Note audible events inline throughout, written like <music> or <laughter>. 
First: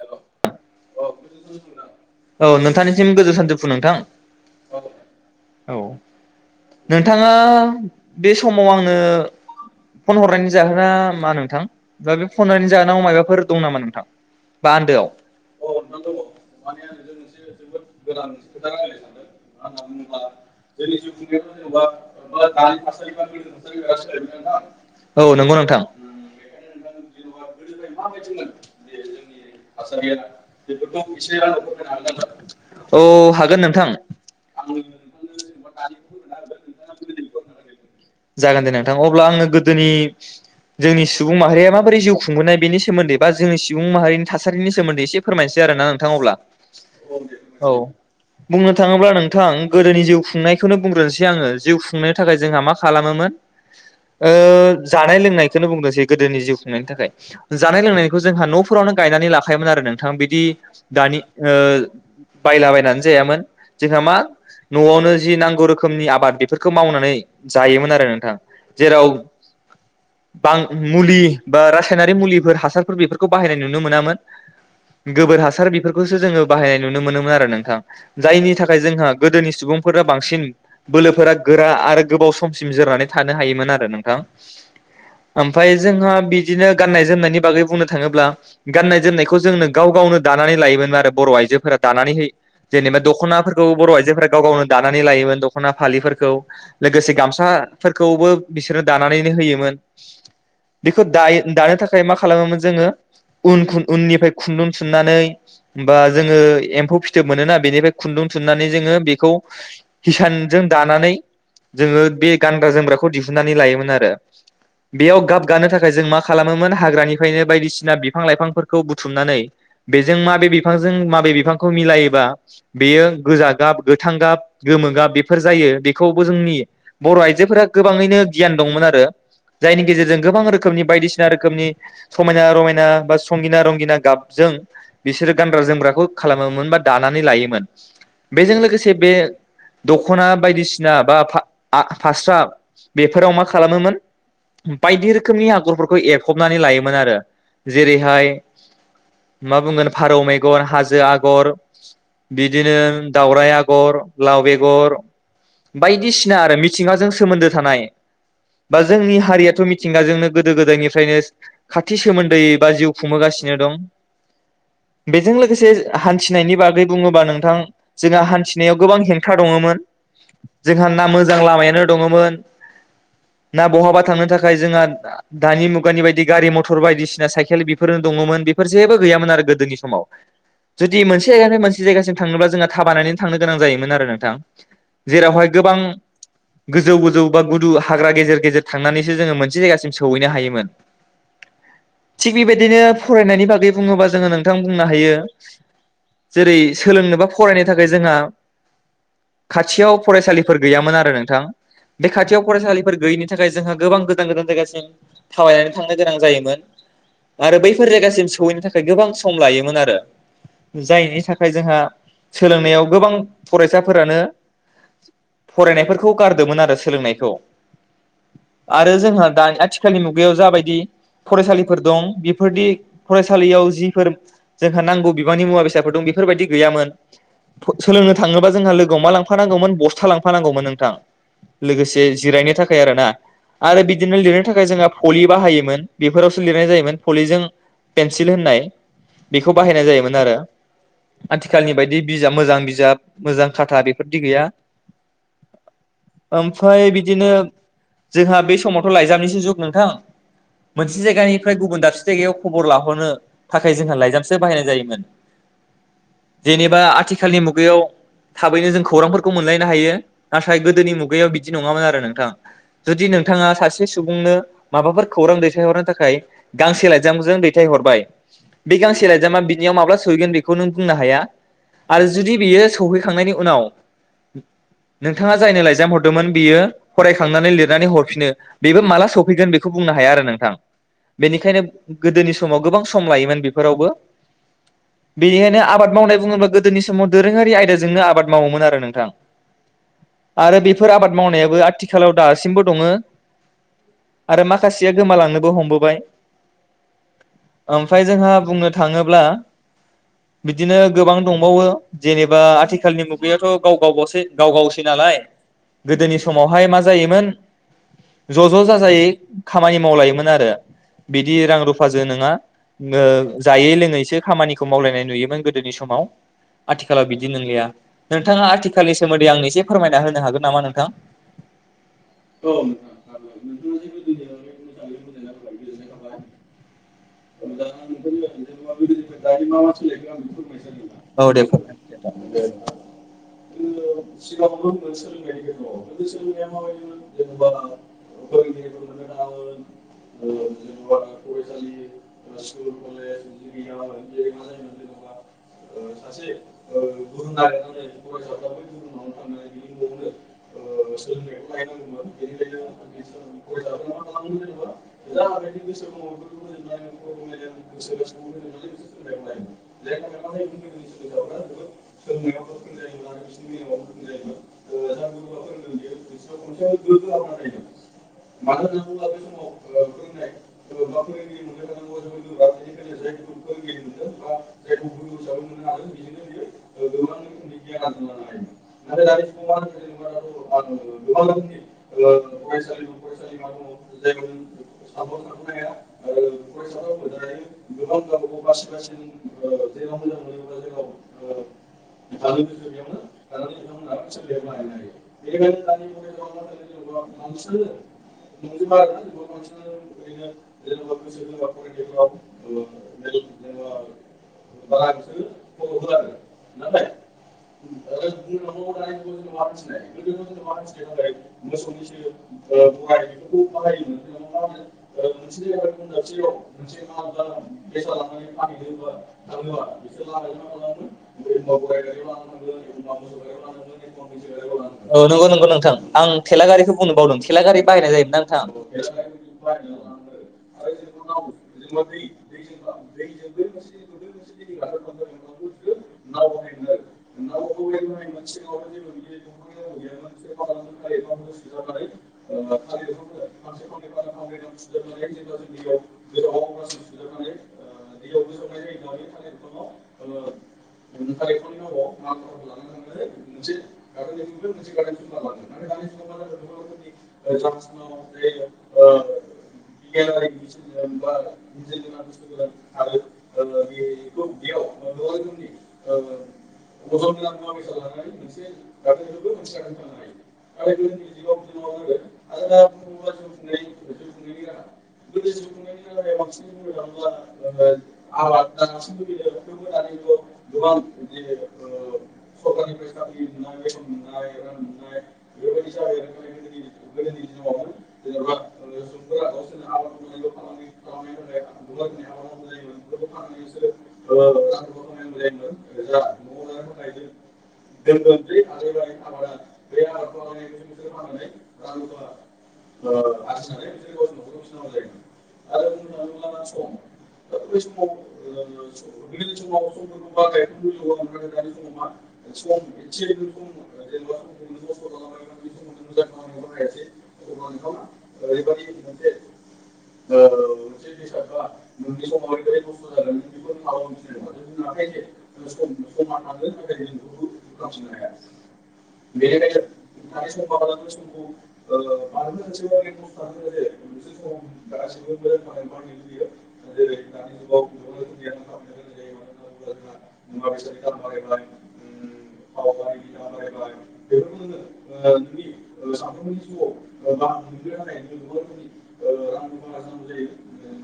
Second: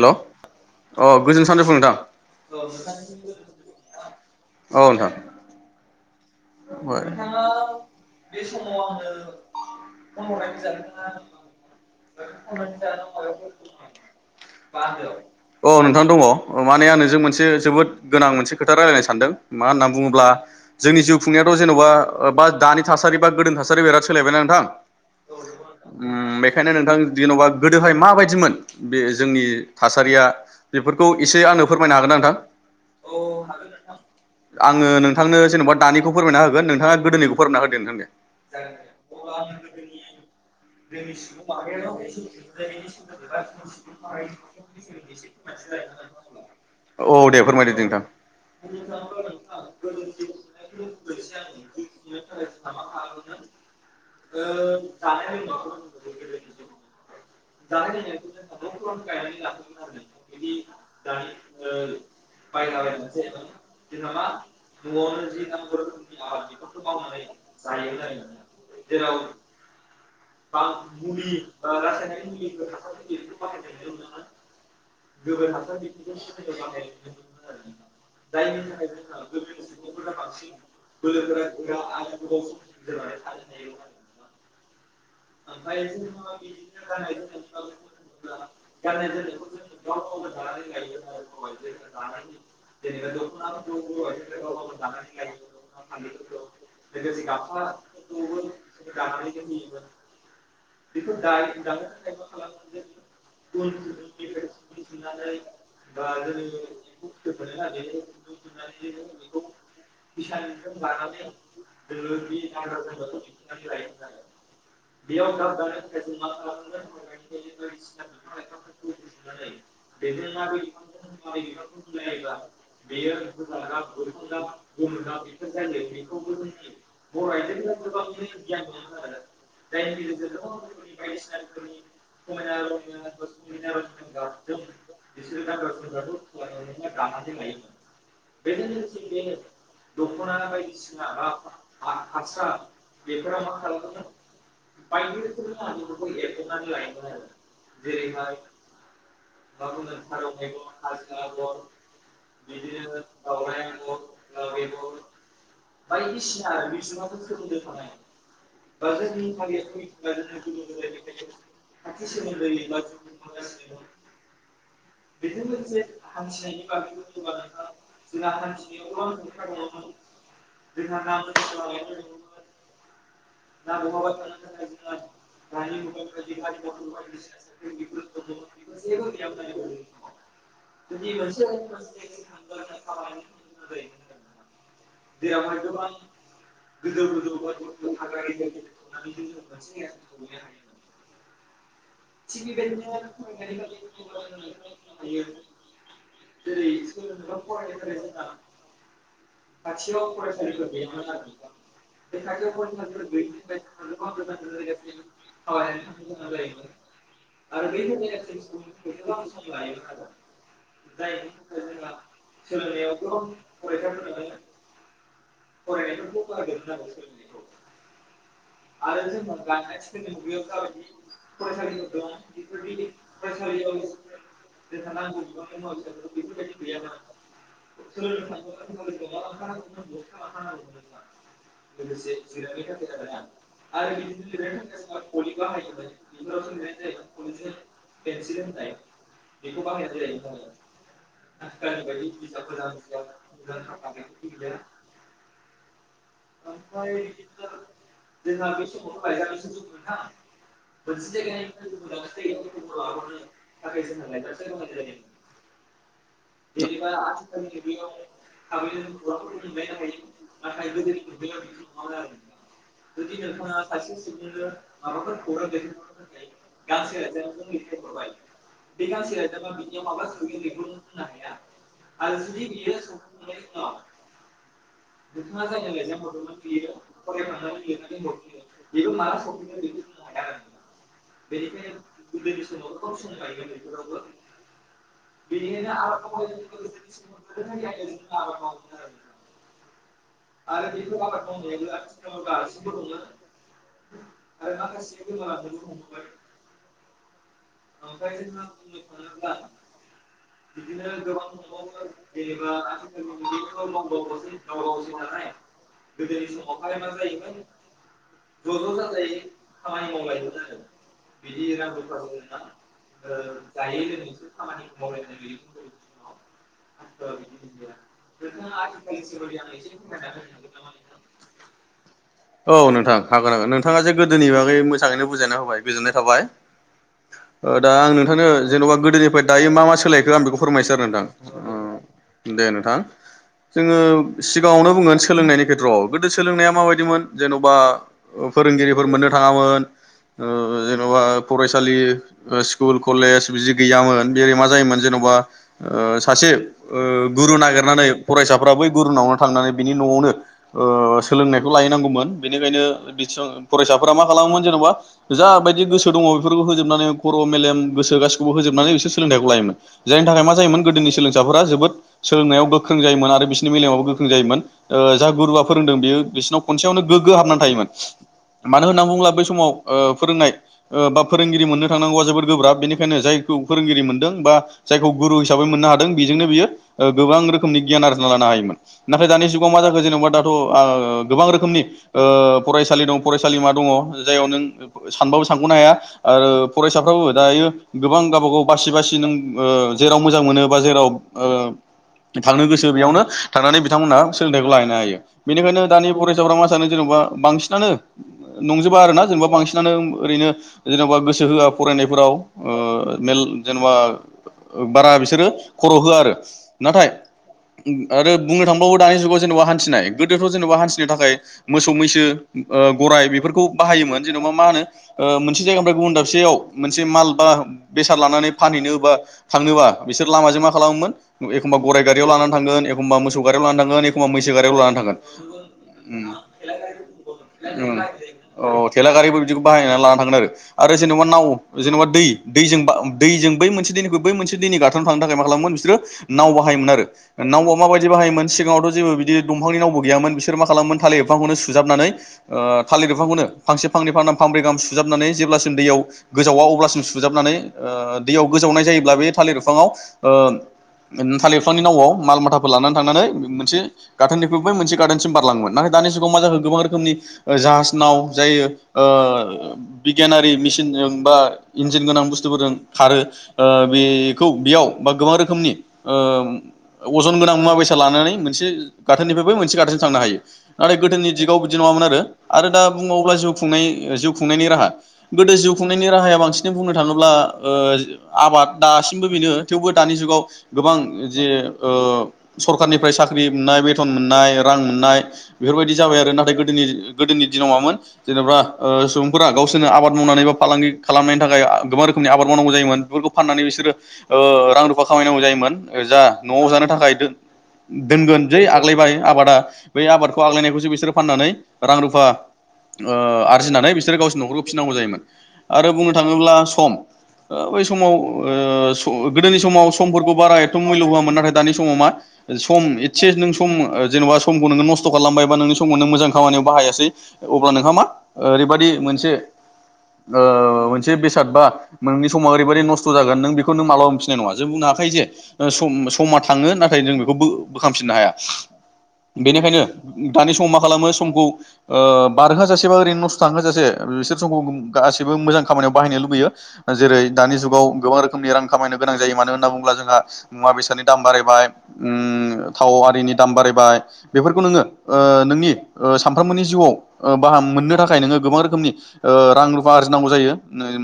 Hello औ नोंथांनिसिम गोजौ सानजोबफु नोंथां औ नोंथाङा बे समाव आंनो फन हरनायनि जाहोना मा नोंथां बा बे फन हरनायनि जाहोनाव माबाफोर दं नामा नोंथां बा आन्दोआव अ नोंथां दङ माने आं नोंजों मोनसे जोबोद गोनां मोनसे खोथा रायजायनो सानदों मा होनना बुङोब्ला जोंनि जिउ खुंनायाथ जेनबा बा दानि थासारि बा गोदोनि थासारिया बिराद सोलायबायना नोंथां औ नंगौ नोंथां ओम बेखायनो नोंथां जेनबा गोदोहाय माबायदिमोन बे जोंनि थासारिया बेफोरखौ एसे आंनो फोरमायनो हागोन नोंथां औ हागोन नोंथां आङो नोंथांनो जेनेबा दानिखौ फोरमायना होगोन नोंथाङा गोदोनिखौ फोरमायना होदो नोंथां दे जागोन दे नोंथां अब्ला आङो गोदोनि जोंनि सुबुं माहारिया माबोरै जिउ खुंबोनाय बेनि सोमोन्दै बा फोरमायनिसै आरोना नोंथां अब्ला औ दे औ फोरमायदो दे नोंथां बुंनो थाङोब्ला नोंथां गोदोनि जिउ खुंनाय खौनो बुंग्रोनोसै आङो जिउ खुंनायनि थाखाय जोंहा मा खालामोमोन ओ जानाय लोंनायखौनो बुंग्रसै गोदोनि जिउ खुंनायनि थाखाय जानाय लोंनायखौ जोंहा नफोरावनो गायनानै लाखायोमोन आरो नों थां बिदि दानि ओ बायला बायनानै जायामोन जोंहा मा नआवनो जि नां नांगौ रोखोमनि आबाद बेफोरखौ मावनानै जायोमोन आरो नोंथां जेराव बां मुलि बा रासायनारि मुलिफोर हासारफोर बेफोरखौ बाहायनाय नुनो मोनामोन गोबोर हासार बेफोरखौसो जोङो बाहायनाय नुनो मोनोमोन आरो नोंथां जायनि थाखाय जोंहा गोदोनि सुबुंफोरा बांसिन बोलोफोरा गोरा आरो गोबाव समसिम जोरनानै थानो हायोमोन आरो नोंथां ओमफफ्राय जोंहा बिदिनो गाननाय जोमनायनि बागै बुंनो थाङोब्ला गाननाय जोमनायखौ जोंनो गाव गावनो दानानै लायोमोन आरो बर आइजोफोरा दानानैहै जेनेबा दखनाफोरखौ बर आइजोफोरा गाव गावनो दानानै लायोमोन खना फालिफोरखौ लोगोसे गामसाफोरखौबो बिसोरनो दानानैनो होयोमोन बेखौ दायो दानो थाखाय मा खालामोमोन जोङो उन खुनदुंनिफ्राय खुन्दुं थुननानै बा जोङो एम्फौ फिथोब मोनोना बेनिफ्राय खुन्दुं थुनानै जोङो बेखौ हि हिसानजों दानानै जोङो बे गानग्रा जोमग्राखौ दिहुननानै लायोमोन आरो बेयाव गाब गानो थाखाय जों मा खालामोमोन हाग्रानिफ्रायनो बायदिसिना बिफां लाइफांफोरखौ बुथ नाथाय बेजों माबे बिफांजों माबे बिफांखौ मिलायोबा बेयो गोजा गाब गोथां गाब बेफोर जायो बेखौबो जोंनि बर आयजोफोरा गोाङैनो गियान दंमोन आरो जायनि गेजेरजों गोबां रोखोमनि बायदिसिना रोखोमनि समायनाायना रमायना बा संगिना रं गाबजों बिसोरो गानग्रा जोमग्राखौ खालामोमोन बा दानानै लायोमोन बेजों लोगोसे बे दखना बायदिसिना बा फा आ फास्रा बेफोराव मा खालामोमोन बायदि रोखोमनि आगरफोरखौ एरफबनानै लायोमोन आरो जेरैहाय मा बुंगोन फारौ मेगन हाजो आगर बिदिनो दावराइ आगर ला गर बायदिसिना आरो मिथिंगाजों सोमोन्दो थानाय बा जोंनि हारियाथ मिथिंगाजोंनो गोदो गोदायनिफ्रायनो खाथि सोमोन्दै बा जिउ खुंबोगास सिनोदं बेजों लोगोसे हान्थिनायनि बागै बुङोबा नोंथां जोंहा हान्थिनायाव गोबां हें हा दङ'मोन जोंहा ना मोजां लामायानो दङ'मोन ना बहाबा थांनो थाखाय जोंहा आ दानि मुगानि बायदि गारि मथर बायदिसिना साइकेल बेफोरो दङ'मोन बेफोर जेबो गैयामोन आरो गोदोनि समाव जुदि मोनसे आनो मोनसे जायगासिम थांनोब्ला जोंहा थाबायनानैनो थांनो गोनां जायोमोन आरो न नोंथां जेरावहाय गोबां गोजौ गोजौ बा गुदु हाग्रा गेजेर गेजेर थांनानैसो जोङो मोनसे जायगासिम सौहैनो हायोमोन थिग बेबायदिनो फरायनायनि बागै बुङोबा जोङो नोंथां बुंनो हायो जेरै सोलोंनोबा फरायनो थाखाय जोंहा खाथियाव फरायसालिफोर गैयामोन आरो नोंथां बे खाथियाव फरायसालिफोर गैयिनि थाखाय जोंहा गोबां गोजान गोजान जायगासिम थाबायनानै थांनो गोनां जायोमोन आरो बै फोर जायगासिम सौहैनो थाखाय गोबां सम लायोमोन आरो जायनि थाखाय जोंहा सोलोंनायाव गोबां फरायसाफोरानो फरायनायफोरखौ गारदोंमोन आरो सोलोंनायखौ आरो जोंहा दानि आथिखालनि मुगायाव जाबायदि फरायसालिफोर दं बिब फोरदि फरायसालियाव जिफोर जोंहा नांगौ बिबांनि मुवा बेसादफोर दं बेफोरबायदि गैयामोन फ सोलोंनो थाङोबा जोंहा लोगोआव मा लांफानांगौमोन बस्था लांफानांगौमोन नोंथां लोगोसे जिरायनो थाखाय आरो ना आरो बिदिनो लिरनो थाखाय जोंहा फलि बाहायोमोन बेफोरावसो लिरनाय जायोमोन ब्लेजों पिनसिल होननाय बेखौ बायनाय जायोमोन आरो आथिखालनि बायदि बिजाब मोजां बिजाब मोजां खाथा बेफोरबादि गैया ओमफ्राय बिदिनो जोंहा बे समावथ लाइजामनिसो जुग नोंथां मोनसे जायगानिफ्राय गुबुन दाबसे बेयाव खबर लाहरनो थाखाय जोंहा लाइजामसो बाहायनाय जायोमोन जेनेबा आथिखालनि मुगायाव थाबैनो जों खौरांफोरखौ मोनलायनो हायो नाथाय गोदोनि मुग बैयाव बिदि नङामोन आरो नोंथां जुदि नोंथाङा सासे सुबुंनो माबाफोर खौरां दैथायहरनो थाखाय गांसे लाइजामजों दैथाय हरबाय बे गांसे लाइगजामा बिनियाव माब्ला सहैगोन बेखौ नों बुंनो हाया आरो जुदि बियो सौहैखांनायनि उनाव नोंथाङा जायनो लाइजाम हर दोंमोन बियो फरायखांनानै लिरनानै हरफिनो बेबो माला सफैगोन बेखौ बुंनो हाया आरो नोंथां बेनिखायनो गोदोनि समाव गोबां सम लायोमोन बेफोरावबो बेनिखायनो आबाद मावनाय बुङोब्ला गोदोनि समाव दोरोङारि आयदाजोंनो आबाद मावोमोन आरो नोंथां आरो बेफोर आबाद मावनायाबो आथिखालाव दासिमबो दङो आरो माखासेया गोमालांनोबो हमबोबाय ओमफ्राय जोंहा बुंनो थाङोब्ला बिदिनो गोबां दंबावो जेनेबा आथिखालनि मुगायाथ गाव गावबावसै गाव गावसै नालाय गोदोनि समावहाय मा जायोमोन ज ज जाजाय खामानि मावलायोमोन आरो बिदि रां रुफाजो नोंङा ओ जायै लोङैसो खामानिखौ मावलायनाय नुयोमोन गोदोनि समाव आथिखालाव बिदि नंलिया नोंथाङा आथिखालनि सोमोन्दै आं एसे फोरमायना होनो हागोन नामा नोंथां औ नोंथां हागोन हागोन नोंथाङा जे गोदोनि बागै मोजाङैनो बुजायना होबाय गोजोननाय थाबाय। ओ दा आं नोंथांनो जेनबा गोदोनिफ्राय दायो मा मा सोलायखो आं बेखौ फोरमायनोसै आरो औ दे फोरमाय नोंथां दे नोंथां जोङो सिगाङावनो बुंगोन सोलोंनायनि खेथ्रआव गोदो सोलोंनाया माबायदिमोन जेनबा फोरोंगिरिफोर मोननो थाङामोन जेनबा फरायसालि ओ स्कुल कलेज बिदि गैयामोन बेरै मा जायोमोन जेनबा ओ सासे ओ गुरु नागिरनानै फरायसाफोरा बै गुरुुनावनो थांनानै बिनि नआवनो सोलोंनायखौ लायैनांगौमोन बेनिखायनो बि फरायसाफोरा मा खालामोमोन जेनबा जाबायदि गोसो दङ बेफोरखौ होजोबनानै खर मेलेम गोसो गाखौबो होजोबनानै बिसोर सोलोंथाइखौ लायोमोन जायनि थाखाय मा जायोमोन गोदोनि सोलोंसाफोरा जोबोद सोलोंनायाव गोख्रों जायोमोन आरो बिसोरनि मेलेमावबो गोख्रों जायोमोन ओ जा गुरुवा फोरोंदों बियो बिसोरनाव खनसेयावनो गोग्गो हाबनानै थायोमोन मानो होनना बुङोब्ला बै समाव ओ फोरोंनाय ओ बा फोरोंगिरि मोननो थांनांगौआ जोबोद गोब्राब बेनिखायनो जायखौ फोरोंगिरि मोन्दों बा जायखौ गुरु हिसाबै मोननो हादों बेजोंनो बियो ओ गोबां रोखोमनि गियान आरजिना लानो हायोमोन नाथाय दानि जुगाव मा जाखो जेनेबा दाथ आ ओ गोबां रोखोमनि ओ फरायसालि दं फरायसालिमा दङ जाययाव नों सानबाबो सानखनो हाया आरो फरायसाफ्राबो दायो गोबां गावबा गाव बासि बासि नों ओ जेराव मोजां मोनो बा जेराव थांनो गोसो बेयावनो थांनानै बिथांमोनहा सोलोंथाइखौ लाहैनो हायो बेनिखायनो दानि फरायसाफ्रा मा सानो जेनेबा बांसिनानो नंजोबा आरोना जेनेबा बांसिनानो ओरैनो जेनेबा गोसो होआ फरायनायफोराव ओ मेल जेनेबा बारा बिसोरो खर होआ आरो नाथाय आरो बुंनो थांबावो दानि जुगाव जेनेबा हान्थिनाय गोदोथ जेनेबा हान्थिनो थाखाय मोसौ मैसो ओ गराइ बेफोरखौ बाहायोमोन जेनेबा मा होनो ओ मोनसे जायगानिफ्राय गुबुन दाबसेयाव मोनसे माल बा बेसाद लानानै फानहैनो बा थांनोबा बिसोर लामाजों मा खालामोमोन एखमबा गराइ गारियाव लानानै थांगोन एखमबा मोसौ गारियाव लानानै थांगोन एखमबा मैसो गारियाव लानानै थांगोन औ नंगौ नंगौ नोंथां आं थेला गारिखौ बुंनो बावदों थेला गारि बाहायनाय जायोमोन ना नोंथां औ थेला गारिबो बिदिखौ बाहायनानै लाना थांगोन आरो आरो जेनेबा नाव जेनबा दै दैजों बा दैजों बै मोनसे दैनिखौ बै मोनसे दैनि गाथोनाव थांनो थाखाय मा खालामोमोन बिसोरो नाव बाहायोमोन आरो नावआ माबायदि बाहायोमोन सिगाङावथ जेबो बिदि दंफांनि नावबो गैयामोन बिसोरो मा खालामोमोन थालिर बिफांखौनो सुजाबनानै ओ थालिर बिफांखौनो फांसे फांनै फांनाम फांब्रै गाहाम सुजाबनानै जेब्लासिम दैयाव गोजावा अब्लासिम सुजाबनानै ओ दैयाव गोजावनाय जायोब्ला बे ओ थालिर बिफाङाव ओ थालिरफिफांनि नावआव माल माथाफोर लानानै थांनानै मोनसे गाथोननिफ्राय बै मोनसे गारथोनसिम बारलाङोमोन नाथाय दानि जुगाव मा जाखो गोबां रोखोमनि जाहाज नाव जायो ओ बिगियानारि मिसिनजों बा इन्जिन गोनां बुथुफोरजों खारो ओ बेखौ बेयाव बा गोबां रोखोमनि ओ अजन गोनां मुवा बेसाद लानानै मोनसे गाथोननिफ्राय बै मोनसे गाथोनजोंम थांनो हायो नाथाय गोदोनि दिगाव बिदि नङामोन आरो आरो दा बुंबावोब्ला जिउ खुंनाय जिउ खुंनायनि राहा गोदो जिउ खुं खांनाय राहा बांसिन बुंनो थाङोब्ला ओ आबाद दासिमबो बेनो थेवबो दानि जुग आव गोबां जे ओ सरखारनिफ्राय साख्रि मोननाय बेथन मोननाय रां मोनाय बेफोरबादि जाबाय आरो नाथाय गोदोनि गोदोनि दिनाव मामोन जेनबा ओ सुबुंफोरा गावसोरनो आबाद मावना बा फालांगि खालामनायनि थाखाय आ गोबां रोखोमनि आबाद मावनांगौ जायोमोन बेफोरखौ फाननानै बिसोरो ओ रां रुफा खामायनांगौ जायोमोन जा नआव जानो थाखाय दोन दोनगोन जै आग्लायबाय आबादा बै आबादखौ आग्लायनायखौसो बिसोरो फाननानै रां रुफा ओ आरजिनानै बिसोरो गावसिनि नखरखौ फिसिनांगौ जायोमोन। आरो बुंनो थाङोब्ला सम ओ बै समाव ओ सम गोदोनि समाव समफोरखौ बारा एथ मुल्य होआमोन नाथाय दानि समाव मा सम एसे नों सम जेनेबा समखौ नोङो नस्थखालामबाय बा नोंनि समाव नों मोजां खामानियाव बाहायासै अब्ला नोंहा मा ओरैबाददि मोनसे ओ मोनसे बेसाद बा नोंनि समा ओरैबादि नस्थ जागोन नों बेखौ नों माला मोनफिननाय नङा जों बुंनो हाखायो जे सम समा थाङो नाथाय जों बेखौ बो बोखांफिननो हाया बेनिखायनो दानि समाव मा खालामो समखौ ओ बारहोजासेबा ओरैनो नस्थ थांहोजासे बिसोर समखौ गासैबो मोजां खामानियाव बाहायनो लुबैयो जेरै दानि जुगाव गोबां रोखोमनि रां खामायनो गोनां जायो मानो होनना बुङोब्ला जोंहा मुवा बेसादनि दाम बारायबाय ओम थाव आरिनि दाम बारायबाय बेफोरखौ नोङो ओ नोंनिओ सानफ्रोमबोनि जिउआव ओ बाहाम मोननो थाखाय नोङो गोबां रोखोमनि ओ रां आरजिनांगौ जायो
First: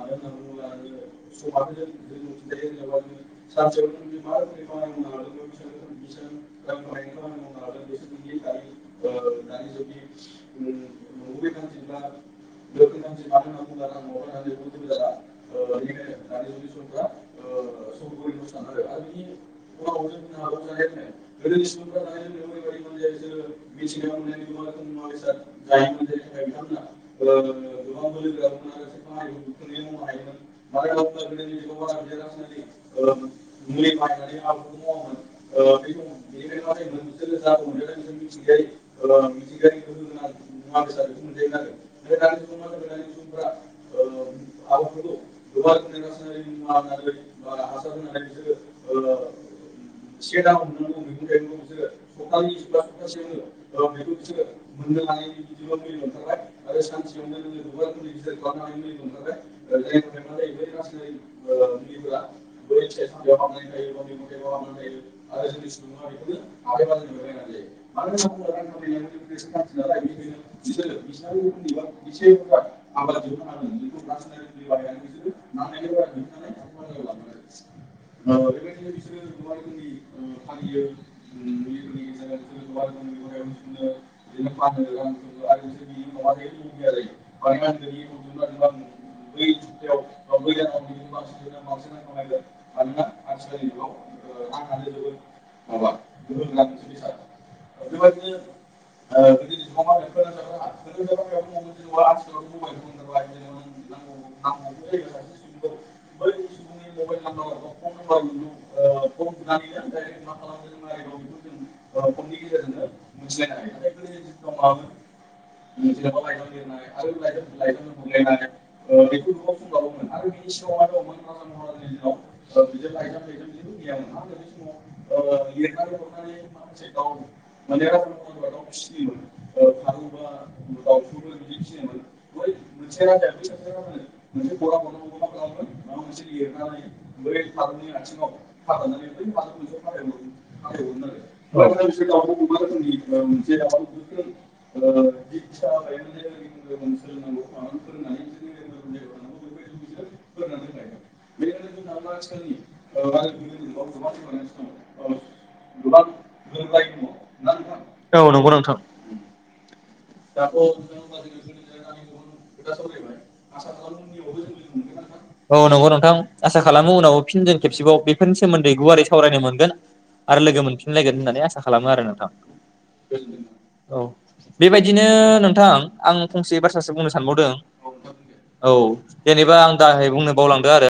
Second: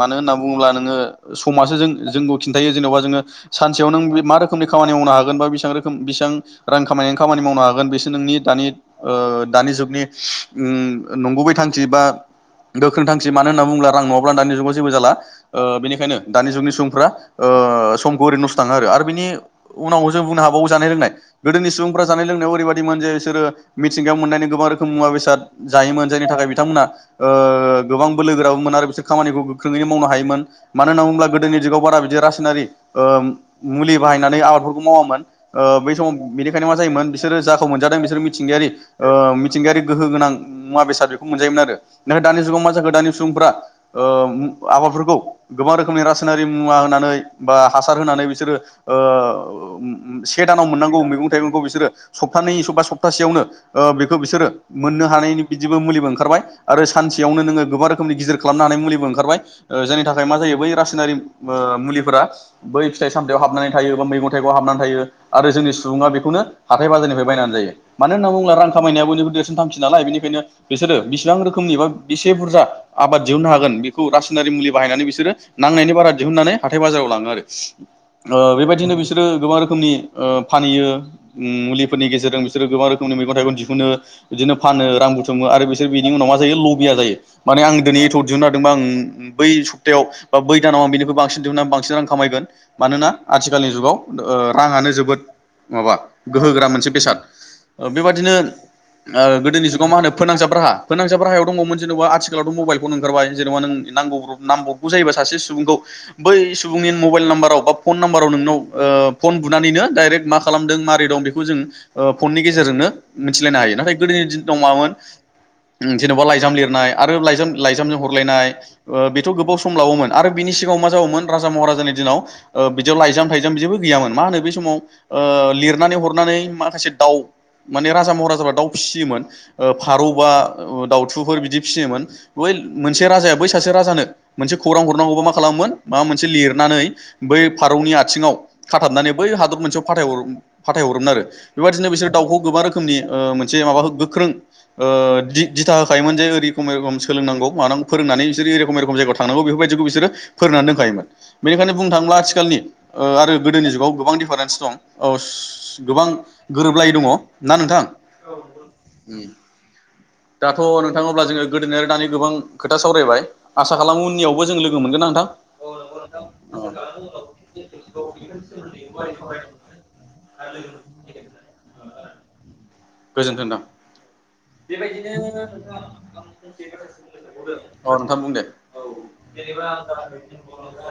मानो होननानै बुङोब्ला नोङो समासो जों जोंखौ खिन्थायो जेनेबा जोङो सानसेयाव नों बे मा रोखोमनि खामानि मावनो हागोन बा बेबां रोखोम बेसेबां रां खामायनायनि खामानि मावनो हागोन बेसो नोंनि दानि ओ दानि जुगनि ओम नंगुबै थांखि बा गोख्रों थांखि माथ बुंब्ला रां नङाब्ला दानि जुगाव जेबो जाला ओ बेनिखायनो दानि जुगनि सुबुंफोरा ओ समखौ ओरैनो नस्था आरो बेनि उनाव जों बुंनो हाबावो जानाय लोंनाय गोदोनि सुबुंफोरा जानाय लोंनायाव ओरैबादि मोन जे बिसोरो मिथिंगायाव मोननाय गोबां रोखोम मुवा बेसाद जायोमोन जायनि थाखाय बिथांमोना ओ गोबां बोलोग्राव खामानिखौ गोख्रोङैनो मावनो हायोमोन मानो होनना बुङोब्ला गोदोनि जुगाव बारा बिदि रासायनारि ओ मुलि बाहायनानै आबादफोरखौ मावामोन ओ बै समाव बेनिखायनो मा जायोमोन बिसोरो जाखौ मोनजादों बिसोर मिथिंगायारि ओ मिथिंगायारि गोहो गोनां मुवा बेसाद बेखौ मोनजायोमोन आरो नाथाय दानि जुगाव मा जाखो दानि फोरा ओ मो आबादफोरखौ गोबां रोखोमनि रासायनारि मुवा होनानै बा हासार होनानै बिसोरो ओ ओम ओम से दानाव मोनांगौ मै जायगाखौ बिसोर सप्तानै बा सप्तासेयावनो बिसोरो मोननो हानायनि बिदिबो मुलिबो ओंखारबाय आरो सानसेयावनो नों गोबां रोखो रोखोमनि गिदिर खालामनो हानाय मुलिबो ओंखारबाय ओ जायनि थाखाय मा जायो बै रासायनारि ओ मुलिफोरा बै फिथाइ सामथायाव हाबनानै थायो बा मैगं थाइगं हाबनानै थायो आरो जोंनि सुबुङा बेखौनो हाथाय बाजारनिफ्राय बायनानै जायो मानो होनना बुङोब्ला रां खामायनायाबो देरसिन थांखि नालाय बेनिखायनो बिसोरो बेसिबां रोखोमनि बा बेसे बुरजा आबाद दिहुननो हागोन बेखौ रासनारि मुलि बाहायनानै बिसोरो नांनायनि बारा दिहुनन्नानै हाथाय बाजाराव लाङो आरो ओ बेबायदिनो बिसोरो गोबां रोखोमनि ओ फानहैयो मुलिफोरनि गेजेरजों बिसोरो गोबां रोखोमनि मैगं थाइगं दिहुनो बिदिनो फानो रां बुथुमो आरो बिसोर बिनि उनाव मा जायो लबिया जायो। माने आं दोनै एथ दिहुननो हादोंबा आं बै सप्तायाव बा बै दानाव आं बेनिख बांसिन दिहुननानै बांसिन रां खामायगोन मानोना आथिखालनि जुगाव ओ राङानो जोबोद माबा गोहोगोरा मोनसे बेसाद ओ बेबादिनो ओ गोदोनि जुगाव मा होनो फोनांजाब राहा फोनांजाब राहायाव दङमोन जेनबा आथि आथिखालावथ मबाइल फन ओंखारबाय जेनेबा नों नांगौ नांब्रबगौ जायोबा सुबुंखौ बै सुबुंनि मबाइल नाम्बाराव बा फन नाम्बाराव नोंनाव ओ फन बुनानैनो दाइरेक्ट मा खालामदों माबोरै दं बेखौ जों ओ फननि गेजेरजोंनो मिथिलायनो हायो नाथाय गोदोनि दिनाव मामोन ओ जेनबा लाइजाम लिरनाय आरो लाइजाम लाइजामजों हरलायनाय ओ बेथ गोबाव सम लाबावोमोन आरो बिनि सिगाङाव मा जाबावोमोन राजा महाराजानि दिनाव ओ बिदियाव लाइजाम थाइजाम जेबो गैयामोन मा होनो बै समान ओ लिरनानै हरनानै माखासे दाउ माने राजा महाराजाफ्रा दाउ फिसियोमोन ओ फारौ बा दाउथुफोर बिदि फिसियोन बै मोनसे राजाया बै सासे राजानो मोनसे खौरां हरनांगौबा मा खालामोमोन माबा मोनसे लिरनानै बै फारौनि आथिङाव खाथाबनानै बै हादर मोनसेयाव फाथाय फाथायहरोमोन आरो बेबायदिनो बिसोर दाउखौ गोबां रोखोमनि ओ मोनसे माबा गोख्रों ओ दि दिथा होखायोमोन जे ओरै <unintelligible> सोलोंनांगौ मानांगौ फोरोंनानै बिसोर <unintelligible> जायगायाव थांनांगौ बेफोरबायदिखौ बिसोरो फोरोंनानै दोनखायोमोन बेनिखायनो बुंनो थाङोब्ला आथिखालनि ओ आरो गोदोनि जुगाव गोबां दिफारेन्स दं औ गोबां गोरोबलायै दङ ना नोंथां औ नंगौ नोंथां दाथ नोंथां अब्ला जोङो गोदोनि आरो दानि गोबां खोथा सावरायबाय आसा खालामो उननियावबो जों लोगो मोनगोन ना नोंथां औ नंगौ नोंथां आसा खालामो उनाव फिन जों खेबसेबाव बेफोरनि सोमोन्दै गुवारै सावरायनो मोनगोन आरो लोगो मोनफिनलायगोन होननानै आसा खालामो आरो नोंथां गोजोन्थों नोंथां औ । बिदिनो नोंथां आं फंसे बाथ्रासो बुंनो सानबावदों अ नोंथां बुं दे औ जेनेबा आं दाहाय बुंनो बावलांदों आरो